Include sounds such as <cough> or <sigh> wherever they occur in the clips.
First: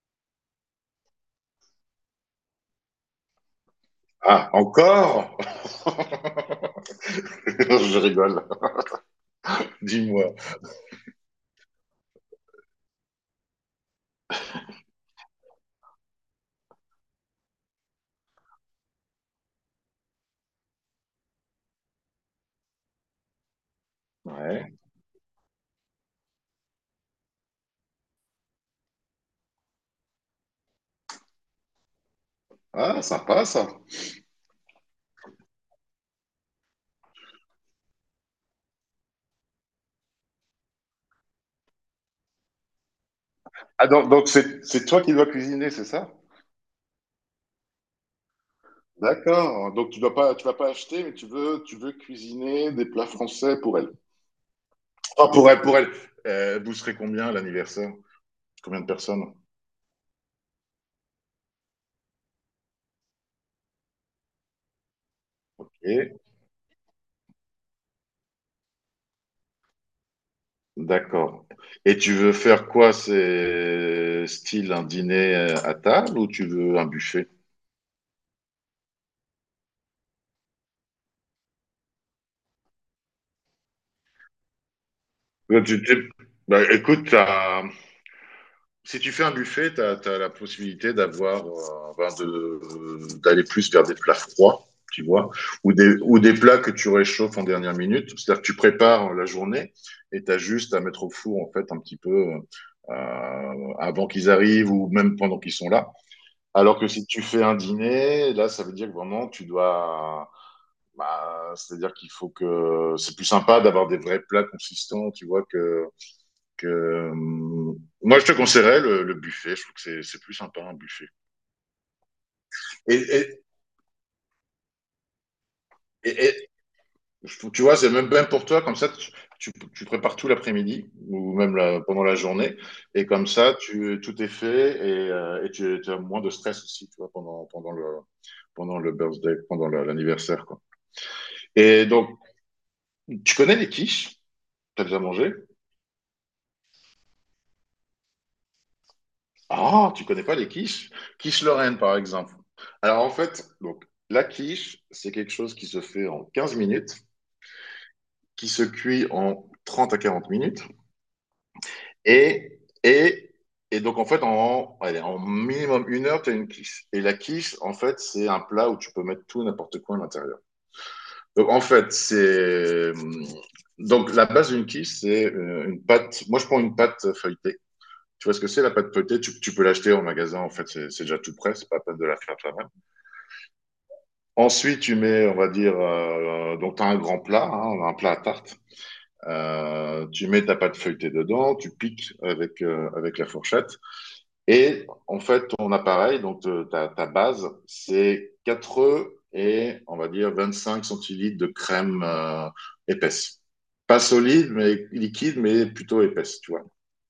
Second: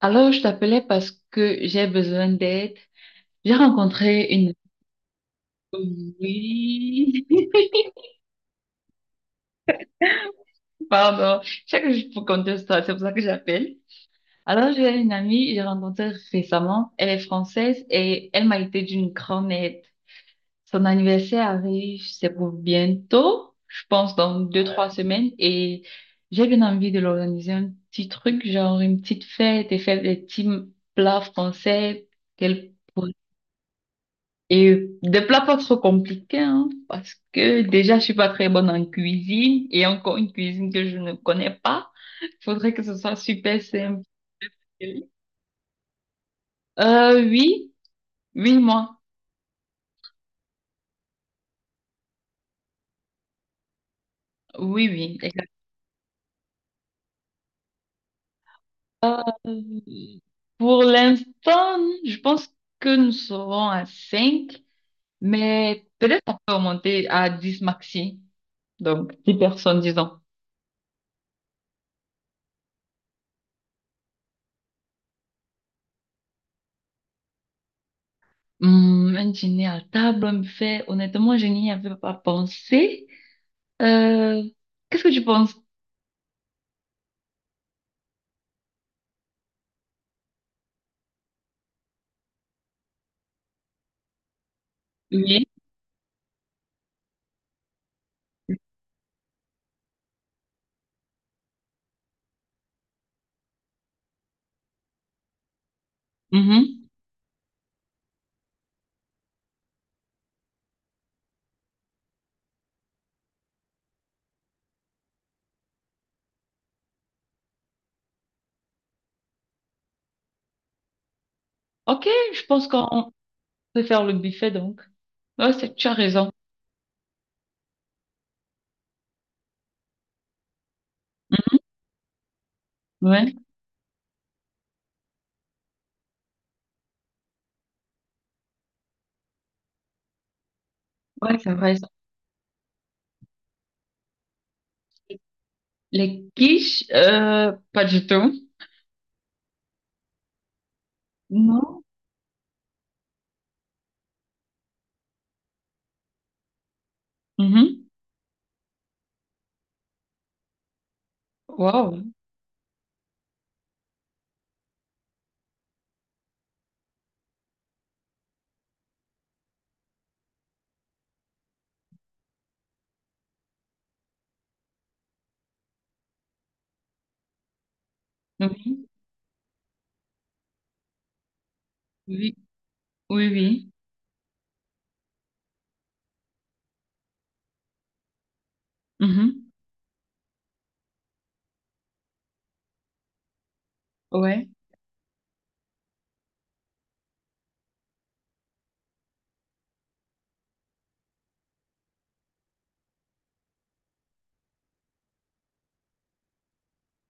Alors, je t'appelais parce que j'ai besoin d'aide. J'ai rencontré Ah, une... encore? Oui, <laughs> Je rigole. Dis-moi. <laughs> pardon. Je sais que je peux compter ça, c'est pour ça que j'appelle. Alors, j'ai une amie, j'ai rencontrée récemment. Elle est française et elle m'a été d'une grande aide. Son anniversaire arrive, c'est pour bientôt, je pense dans deux, Ouais. trois Ouais. semaines. Et j'ai bien envie de l'organiser un petit truc, genre une petite fête et faire des petits plats français qu'elle Ah, sympa ça. Et des plats pas trop compliqués, hein, parce que déjà, je suis pas très bonne en cuisine et encore une cuisine que je ne connais pas. Faudrait que ce soit super Ah, simple. donc c'est toi qui dois cuisiner, c'est ça? Oui, oui, moi. D'accord. Donc tu dois pas, tu vas pas acheter, mais tu veux cuisiner des plats français pour elle. Oui, oui, Ah, exact. pour elle, pour elle. Vous serez combien à l'anniversaire? Combien de Euh, personnes? pour l'instant, je pense que nous serons à 5 mais Et peut-être on peut remonter à 10 maxi. Donc, 10 personnes, disons. d'accord. Et tu veux faire quoi? C'est style un dîner à table ou tu veux un buffet? Un dîner à table, un buffet, honnêtement, je n'y avais pas pensé. Euh, qu'est-ce que tu penses? Euh, tu- tu- bah, écoute, si tu fais un buffet, tu as la possibilité d'avoir, ben, d'aller plus vers des plats froids, tu vois, Oui. ou ou des plats que tu réchauffes en dernière minute. C'est-à-dire que tu prépares la journée et tu as juste à mettre au four, en fait, un petit peu avant qu'ils arrivent ou même pendant qu'ils sont là. Alors Mhm. que si tu fais un dîner, là, ça veut dire que vraiment, tu dois. Bah, c'est-à-dire qu'il faut que. C'est plus sympa d'avoir des vrais plats consistants, tu vois, que euh, moi, je te conseillerais le buffet. Je trouve que c'est plus sympa un buffet. Ok, je pense Et, qu'on et, peut faire le buffet donc. Ouais, tu as et, raison. et tu vois, c'est même bien pour toi, comme ça, tu prépares tout l'après-midi ou même pendant la journée. Et Mhm. comme Ouais, ça, tu, tout est fait et tu as moins de stress aussi, tu vois, pendant le birthday, pendant l'anniversaire, quoi. ouais, c'est vrai, Et ça. donc, tu connais les quiches? T'as déjà mangé? Les quiches, pas du tout. Ah, tu connais pas les quiches? Quiche Lorraine, Non. par exemple. Alors, en fait, donc, la quiche, c'est quelque chose qui se fait en 15 minutes. Mhm. qui se cuit en 30 à 40 minutes. Wow. Et, et, et donc, en fait, en, allez, en minimum 1 heure, tu as une quiche. Et la quiche, en fait, c'est un plat où tu peux mettre tout, n'importe quoi à l'intérieur. Donc, en fait, c'est. Donc, la base d'une quiche, c'est une pâte. Moi, je prends une pâte feuilletée. Tu vois ce que c'est la Oui, pâte feuilletée? Tu peux l'acheter en magasin, en fait, c'est déjà tout prêt, c'est pas la peine de la oui, faire toi-même. oui, oui. Ensuite, tu mets, on va dire, donc tu as un grand plat, hein, un plat à tarte. Mhm. Tu mets ta pâte feuilletée dedans, tu piques avec, avec la fourchette. Ouais. Et en fait, ton appareil, donc ta base, c'est 4 œufs et on va dire 25 centilitres de crème épaisse. Pas solide, mais liquide, mais plutôt épaisse, tu vois.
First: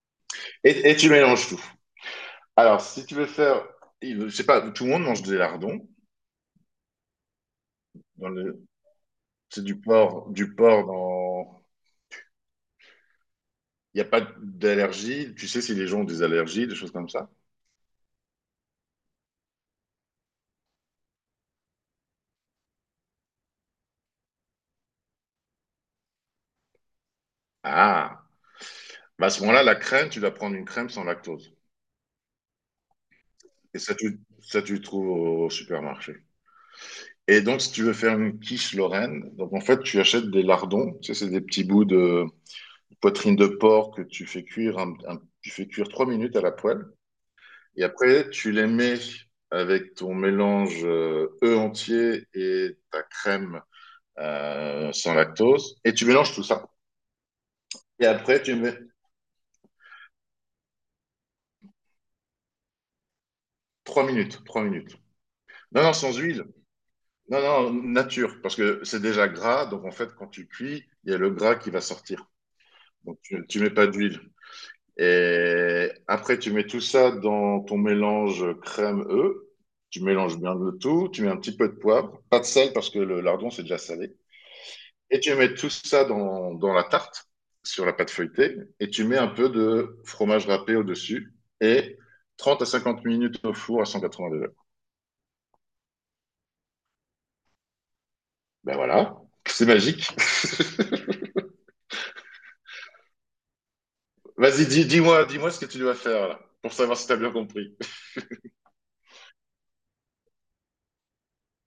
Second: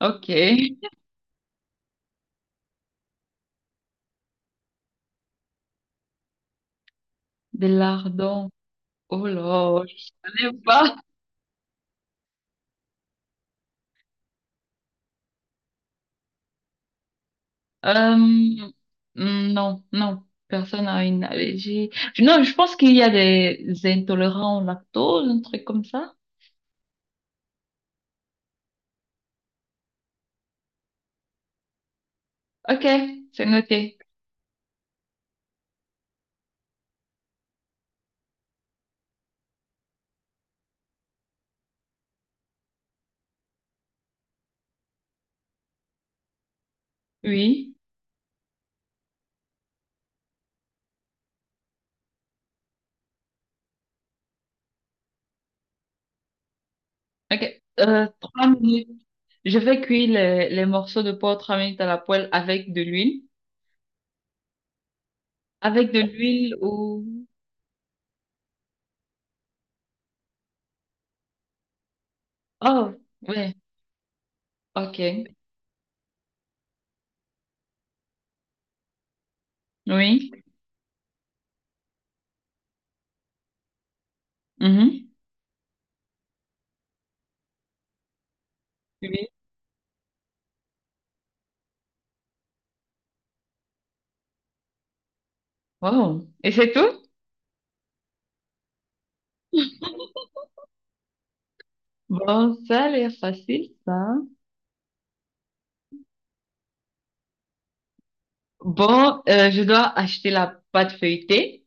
Ok. Et tu mélanges tout. Alors, si tu veux faire, je sais pas, tout le monde mange des lardons. Des Dans lardons. le- Oh c'est là, je ne du sais porc pas. dans. Il n'y a pas d'allergie. Tu sais si les gens ont des allergies, des choses comme ça. Euh, mm, non, non. Personne n'a une allergie. Non, je pense qu'il y a des intolérants au lactose, un truc comme ça. Ah. Bah, à ce moment-là, la crème, tu dois prendre une crème sans lactose. Ok, c'est Et noté. Ça, tu le trouves au supermarché. Et donc, si tu veux faire une quiche Lorraine, donc en fait, tu achètes des lardons. Tu sais, c'est des petits bouts de poitrine de porc que tu fais cuire, tu fais cuire 3 minutes à la poêle. Oui. Et après, tu les mets avec ton mélange œuf entier et ta crème sans lactose. Et tu mélanges tout ça. Ok. Et après, trois tu mets minutes. Je vais cuire les morceaux de porc 3 minutes à la poêle avec de l'huile. 3 minutes, 3 minutes. Non, Avec non, de sans huile. l'huile ou... Non, non, nature, parce que c'est déjà gras, donc en fait, quand tu cuis, il y a le gras qui va sortir. Oh, Donc ouais. tu mets pas d'huile. Ok. Et après, tu mets tout ça dans ton mélange crème-œuf. Tu Oui. mélanges bien le tout, tu mets un petit peu de poivre, pas de sel parce que le lardon c'est déjà salé. Mhm. Et tu mets tout ça dans la tarte, sur la pâte feuilletée, et tu mets un Oui. peu de fromage râpé au-dessus, et 30 à 50 minutes au four à 180 degrés. Wow. Et c'est tout? Ben voilà, c'est magique. <laughs> Bon, ça a l'air facile, ça. Vas-y, dis-moi ce que tu dois faire là, pour savoir si tu as bien compris. Bon, je dois acheter la pâte feuilletée.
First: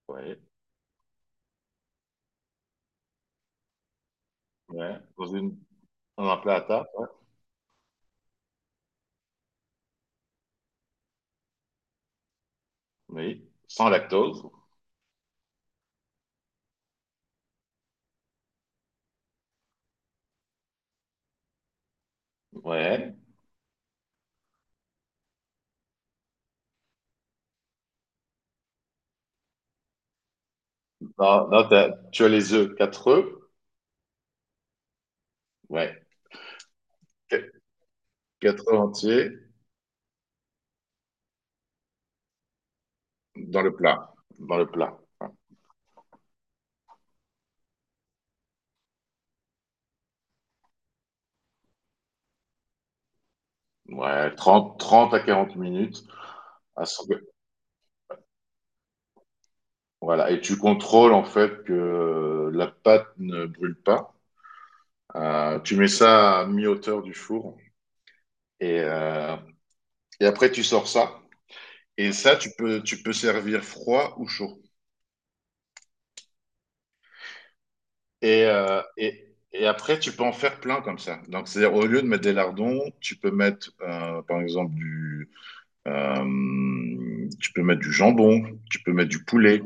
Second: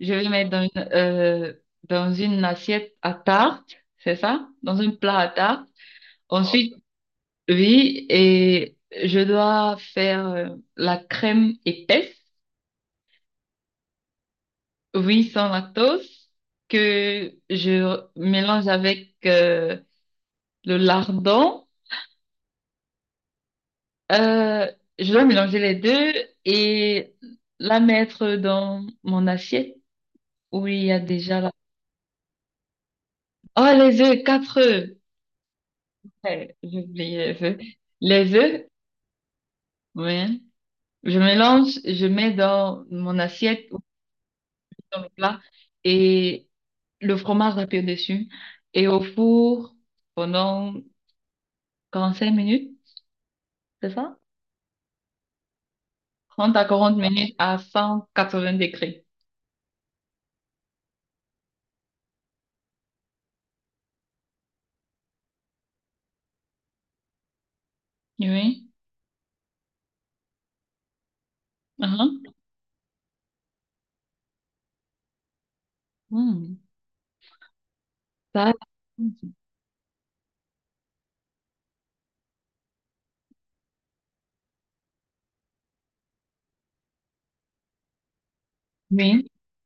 Je vais Ouais, mettre dans dans une assiette à tarte, c'est ça? Dans un ouais, plat dans à une, tarte. Dans un plat à Ensuite, tarte, ouais. oui, et je dois faire la crème épaisse, Oui, sans lactose. oui, sans lactose, que je mélange avec le lardon. Ouais. Euh, je dois mélanger les deux et la mettre dans mon assiette où il y a déjà Non, la... non, tu as les œufs, 4 œufs. Oh, les œufs, 4 œufs. Ouais. Ouais, j'ai oublié les Qu- œufs. Les œufs, 4 œufs entiers oui. Je mélange, je mets dans mon dans assiette le ou plat, dans le plat. dans le plat et le fromage râpé dessus et au four pendant 45 minutes, c'est ça? Ouais. Trente à 40 minutes. trente à à quarante ce que- minutes à 180 degrés. Voilà, et tu contrôles en fait que la pâte ne brûle pas. Tu mets ça à mi-hauteur du four Oui. et, euh, et après tu sors ça. Et Mhm. ça, tu peux servir froid ou chaud. Hmm. Et, Ça, euh, et, et après, tu peux en faire plein comme ça. Donc, c'est-à-dire, au lieu de mettre des lardons, tu peux mettre, par exemple, tu peux mettre du jambon, tu peux mettre du oui, poulet,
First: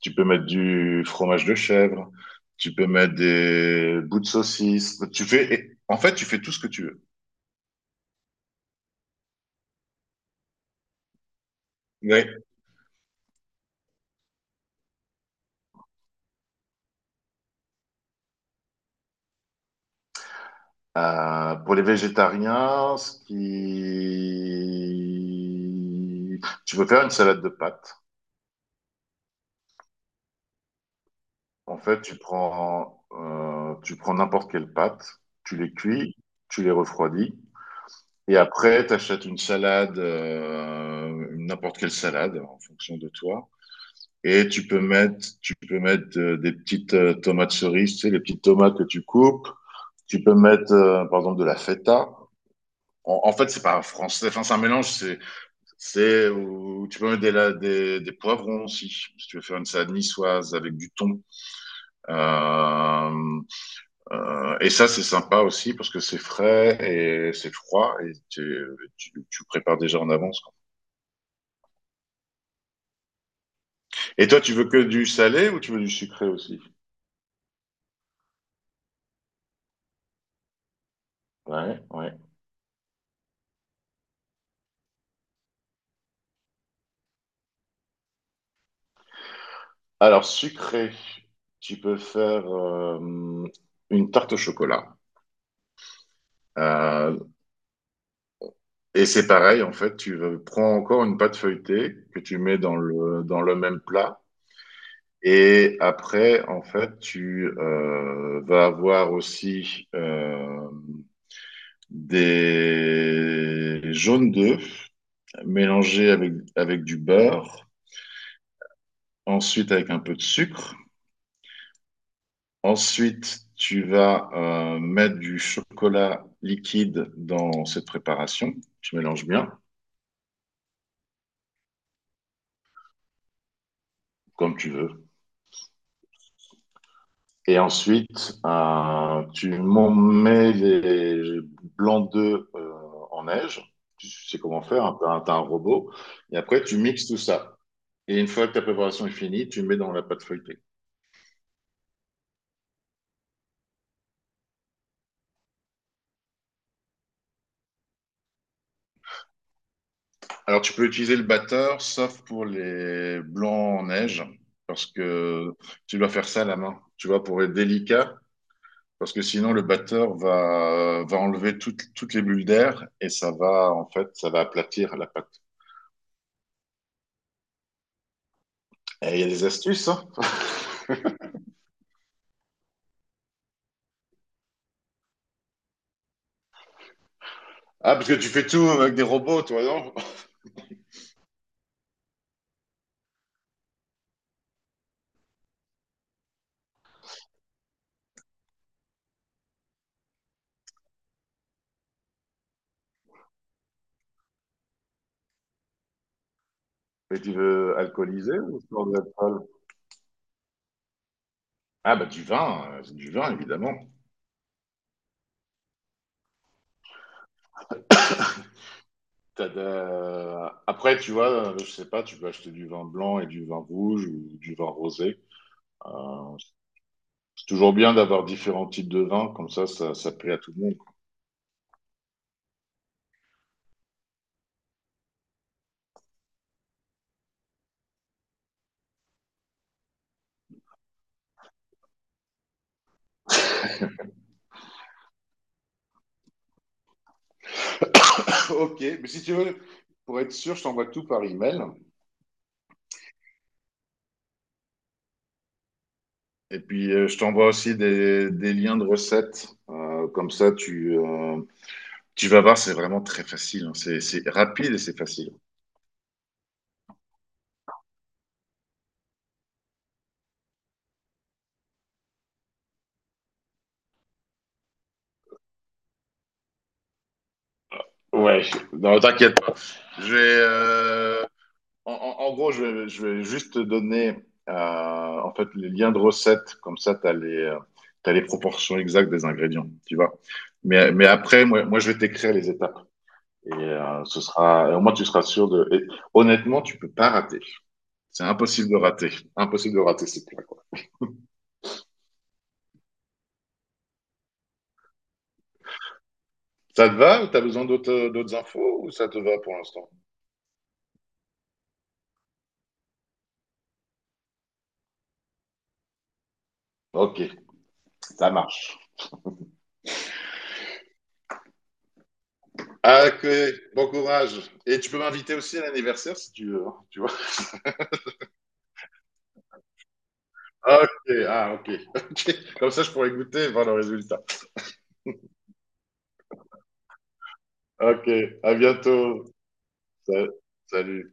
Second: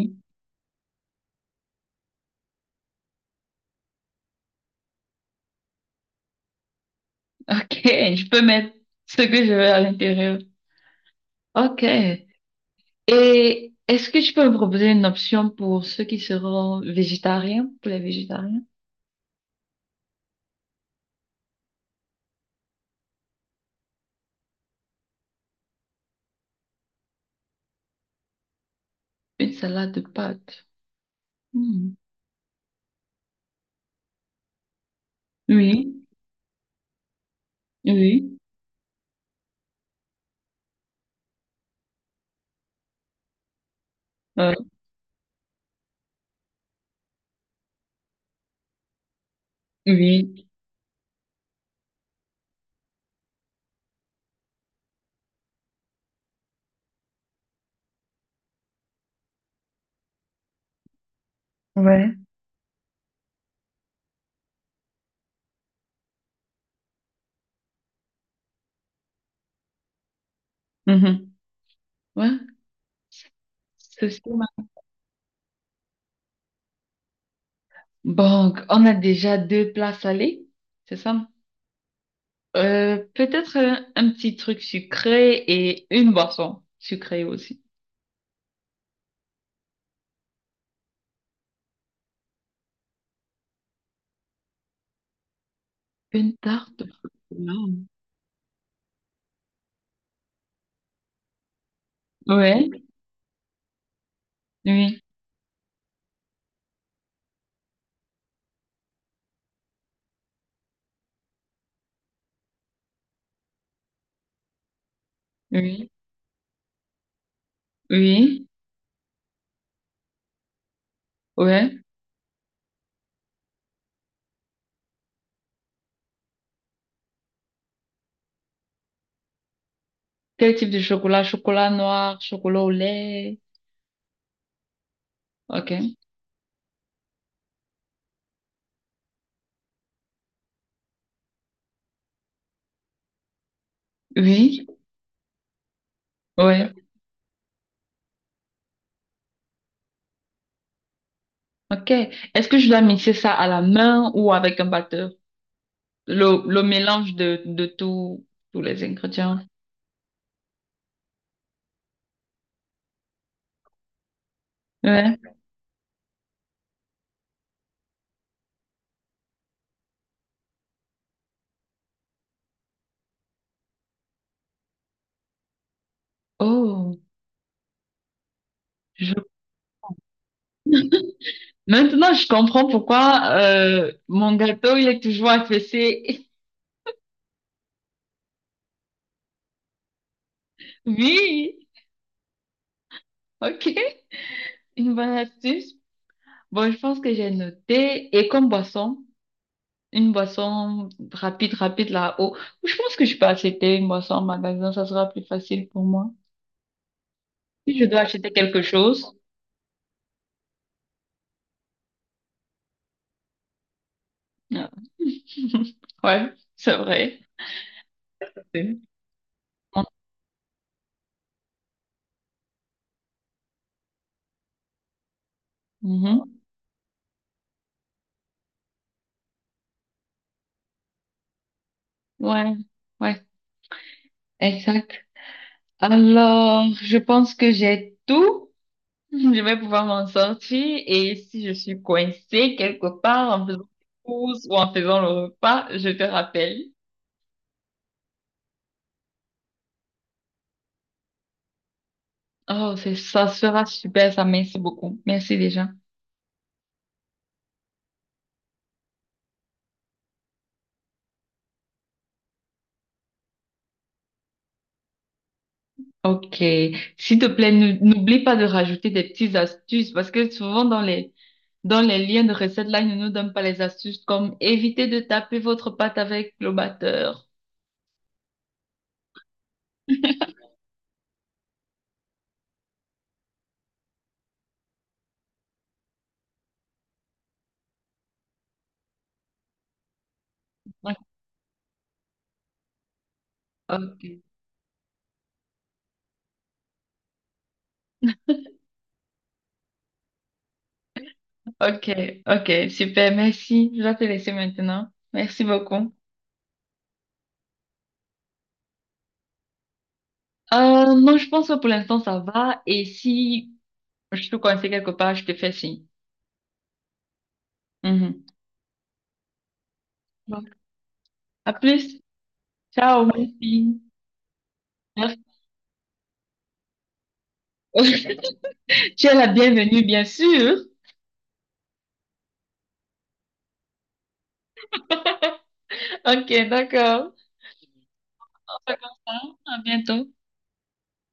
tu peux mettre du fromage de chèvre, tu peux mettre des bouts de saucisse. Tu fais, en fait, tu fais tout ce que tu veux. OK, je peux mettre ce que je veux à l'intérieur. OK. Oui. Et est-ce que tu peux me proposer une option pour ceux qui seront végétariens, pour les végétariens? Pour les végétariens, ce qui... tu peux faire une salade de pâtes. Une salade de pâtes. En Hmm. fait, tu prends n'importe quelle pâte, tu les Oui, cuis, tu les refroidis, et oui, après, tu achètes une salade, n'importe quelle salade en fonction de toi. Et ouais, tu peux mettre des petites tomates cerises, tu sais, les petites tomates que tu coupes. Tu peux oui, mettre, par exemple, de la feta. En fait, c'est pas français, enfin, c'est un mélange, c'est où tu peux mettre des poivrons aussi, si tu veux faire une salade niçoise avec du thon. ouais. Euh, et ça, c'est sympa aussi parce que c'est frais et c'est froid et tu prépares déjà en avance. Mhm. Ouais, Et Ceci, toi, ma- tu veux que du salé ou tu veux du sucré aussi? Bon, on a déjà deux plats salés, c'est ça? Ouais, ouais. Peut-être un petit truc sucré et une boisson sucrée aussi. Alors, sucré, tu peux faire une tarte au chocolat. Une tarte au Euh, chocolat. et c'est pareil, en fait, prends encore une pâte feuilletée que tu mets Ouais, dans le même plat. oui, Et après, en fait, tu vas avoir aussi des jaunes d'œufs oui, mélangés avec du beurre, oui, ensuite avec un peu de sucre. ouais. Ensuite, tu vas mettre du chocolat liquide dans cette préparation. Tu mélanges bien, Quel type de chocolat? Chocolat noir, chocolat au lait. comme tu veux. Ok. Et ensuite, tu m'en mets les blancs d'œufs en neige. Tu sais comment Oui, faire, hein, t'as un robot. Et après, ouais. tu mixes tout ça. Et une fois que ta préparation est finie, tu mets dans la pâte feuilletée. Ok. Est-ce que je dois mixer ça à la main ou avec un batteur? Le mélange de tout, tous les ingrédients. Alors, tu peux utiliser le batteur, sauf pour les blancs en neige, parce Ouais. que tu dois faire ça à la main, tu vois, pour être délicat, parce que sinon le batteur va enlever toutes les bulles d'air et ça va, en fait, ça va aplatir la pâte. Oh, je Et il y a des astuces, hein. Maintenant, je comprends pourquoi mon gâteau, il est toujours affaissé. <laughs> Ah, parce que tu fais tout avec des robots, toi, non? <laughs> Oui, ok, une bonne astuce. Bon, je pense que j'ai noté. Et comme boisson, une boisson rapide, rapide là-haut. Je pense que je peux acheter une boisson en magasin, ça sera plus facile pour moi. Mais tu veux Si je dois acheter alcooliser quelque ou tu veux de chose. l'alcool? Ah, bah, du vin, c'est du vin, évidemment. euh, <laughs> Ouais, c'est vrai. C'est- Après, tu vois, je sais pas, tu peux acheter du vin blanc et du vin rouge ou du vin rosé. Mhm. Euh, C'est toujours bien d'avoir différents types de vins, comme ça plaît à tout le monde. Ouais, ouais, exact. Alors, je pense que j'ai tout. Je vais pouvoir m'en sortir et si je suis coincée quelque part en faisant des courses ou en faisant le repas, je te rappelle. <laughs> Ok, mais si tu veux, pour être sûr, je t'envoie tout par email. Oh, ça sera super, ça, merci beaucoup. Merci déjà. Et puis, je t'envoie aussi des liens de recettes. Comme ça, tu vas voir, c'est vraiment très facile, hein. C'est rapide et c'est facile. Ok. S'il te plaît, n'oublie pas de rajouter des petites astuces parce que souvent dans dans les liens de recettes là, ils ne nous donnent pas les astuces comme éviter de taper votre pâte avec le batteur. Ouais, non, t'inquiète pas. J'ai euh, en gros, je vais juste te donner en fait les liens de recettes, comme ça tu as les, t'as les proportions exactes des ingrédients, tu vois. Mais après, moi, je vais t'écrire les étapes. Et Ok, ce sera, et au moins tu seras sûr de. Et honnêtement, tu peux pas rater. C'est impossible de rater. Impossible de rater ces plats, quoi. ok, ok, super, merci. Je dois te laisser maintenant. Merci beaucoup. Ça te va ou t'as besoin d'autres infos ou ça te va pour l'instant? Non, je pense que pour l'instant, ça va. Et si je te conseille quelque part, je te fais signe. Ok, Mhm. ça marche. Bon. À plus. Ciao, Ah, mon ok, fils. bon courage. Et tu peux m'inviter Merci. aussi à l'anniversaire si tu veux, hein, tu vois. <laughs> Tu es la bienvenue, bien sûr. Ah, ok, ah, ok. <laughs> Ok. Comme ça, je pourrais goûter et voir le résultat. Ok, d'accord. Ok, à On fait comme bientôt. ça. À bientôt. Sa- Salut.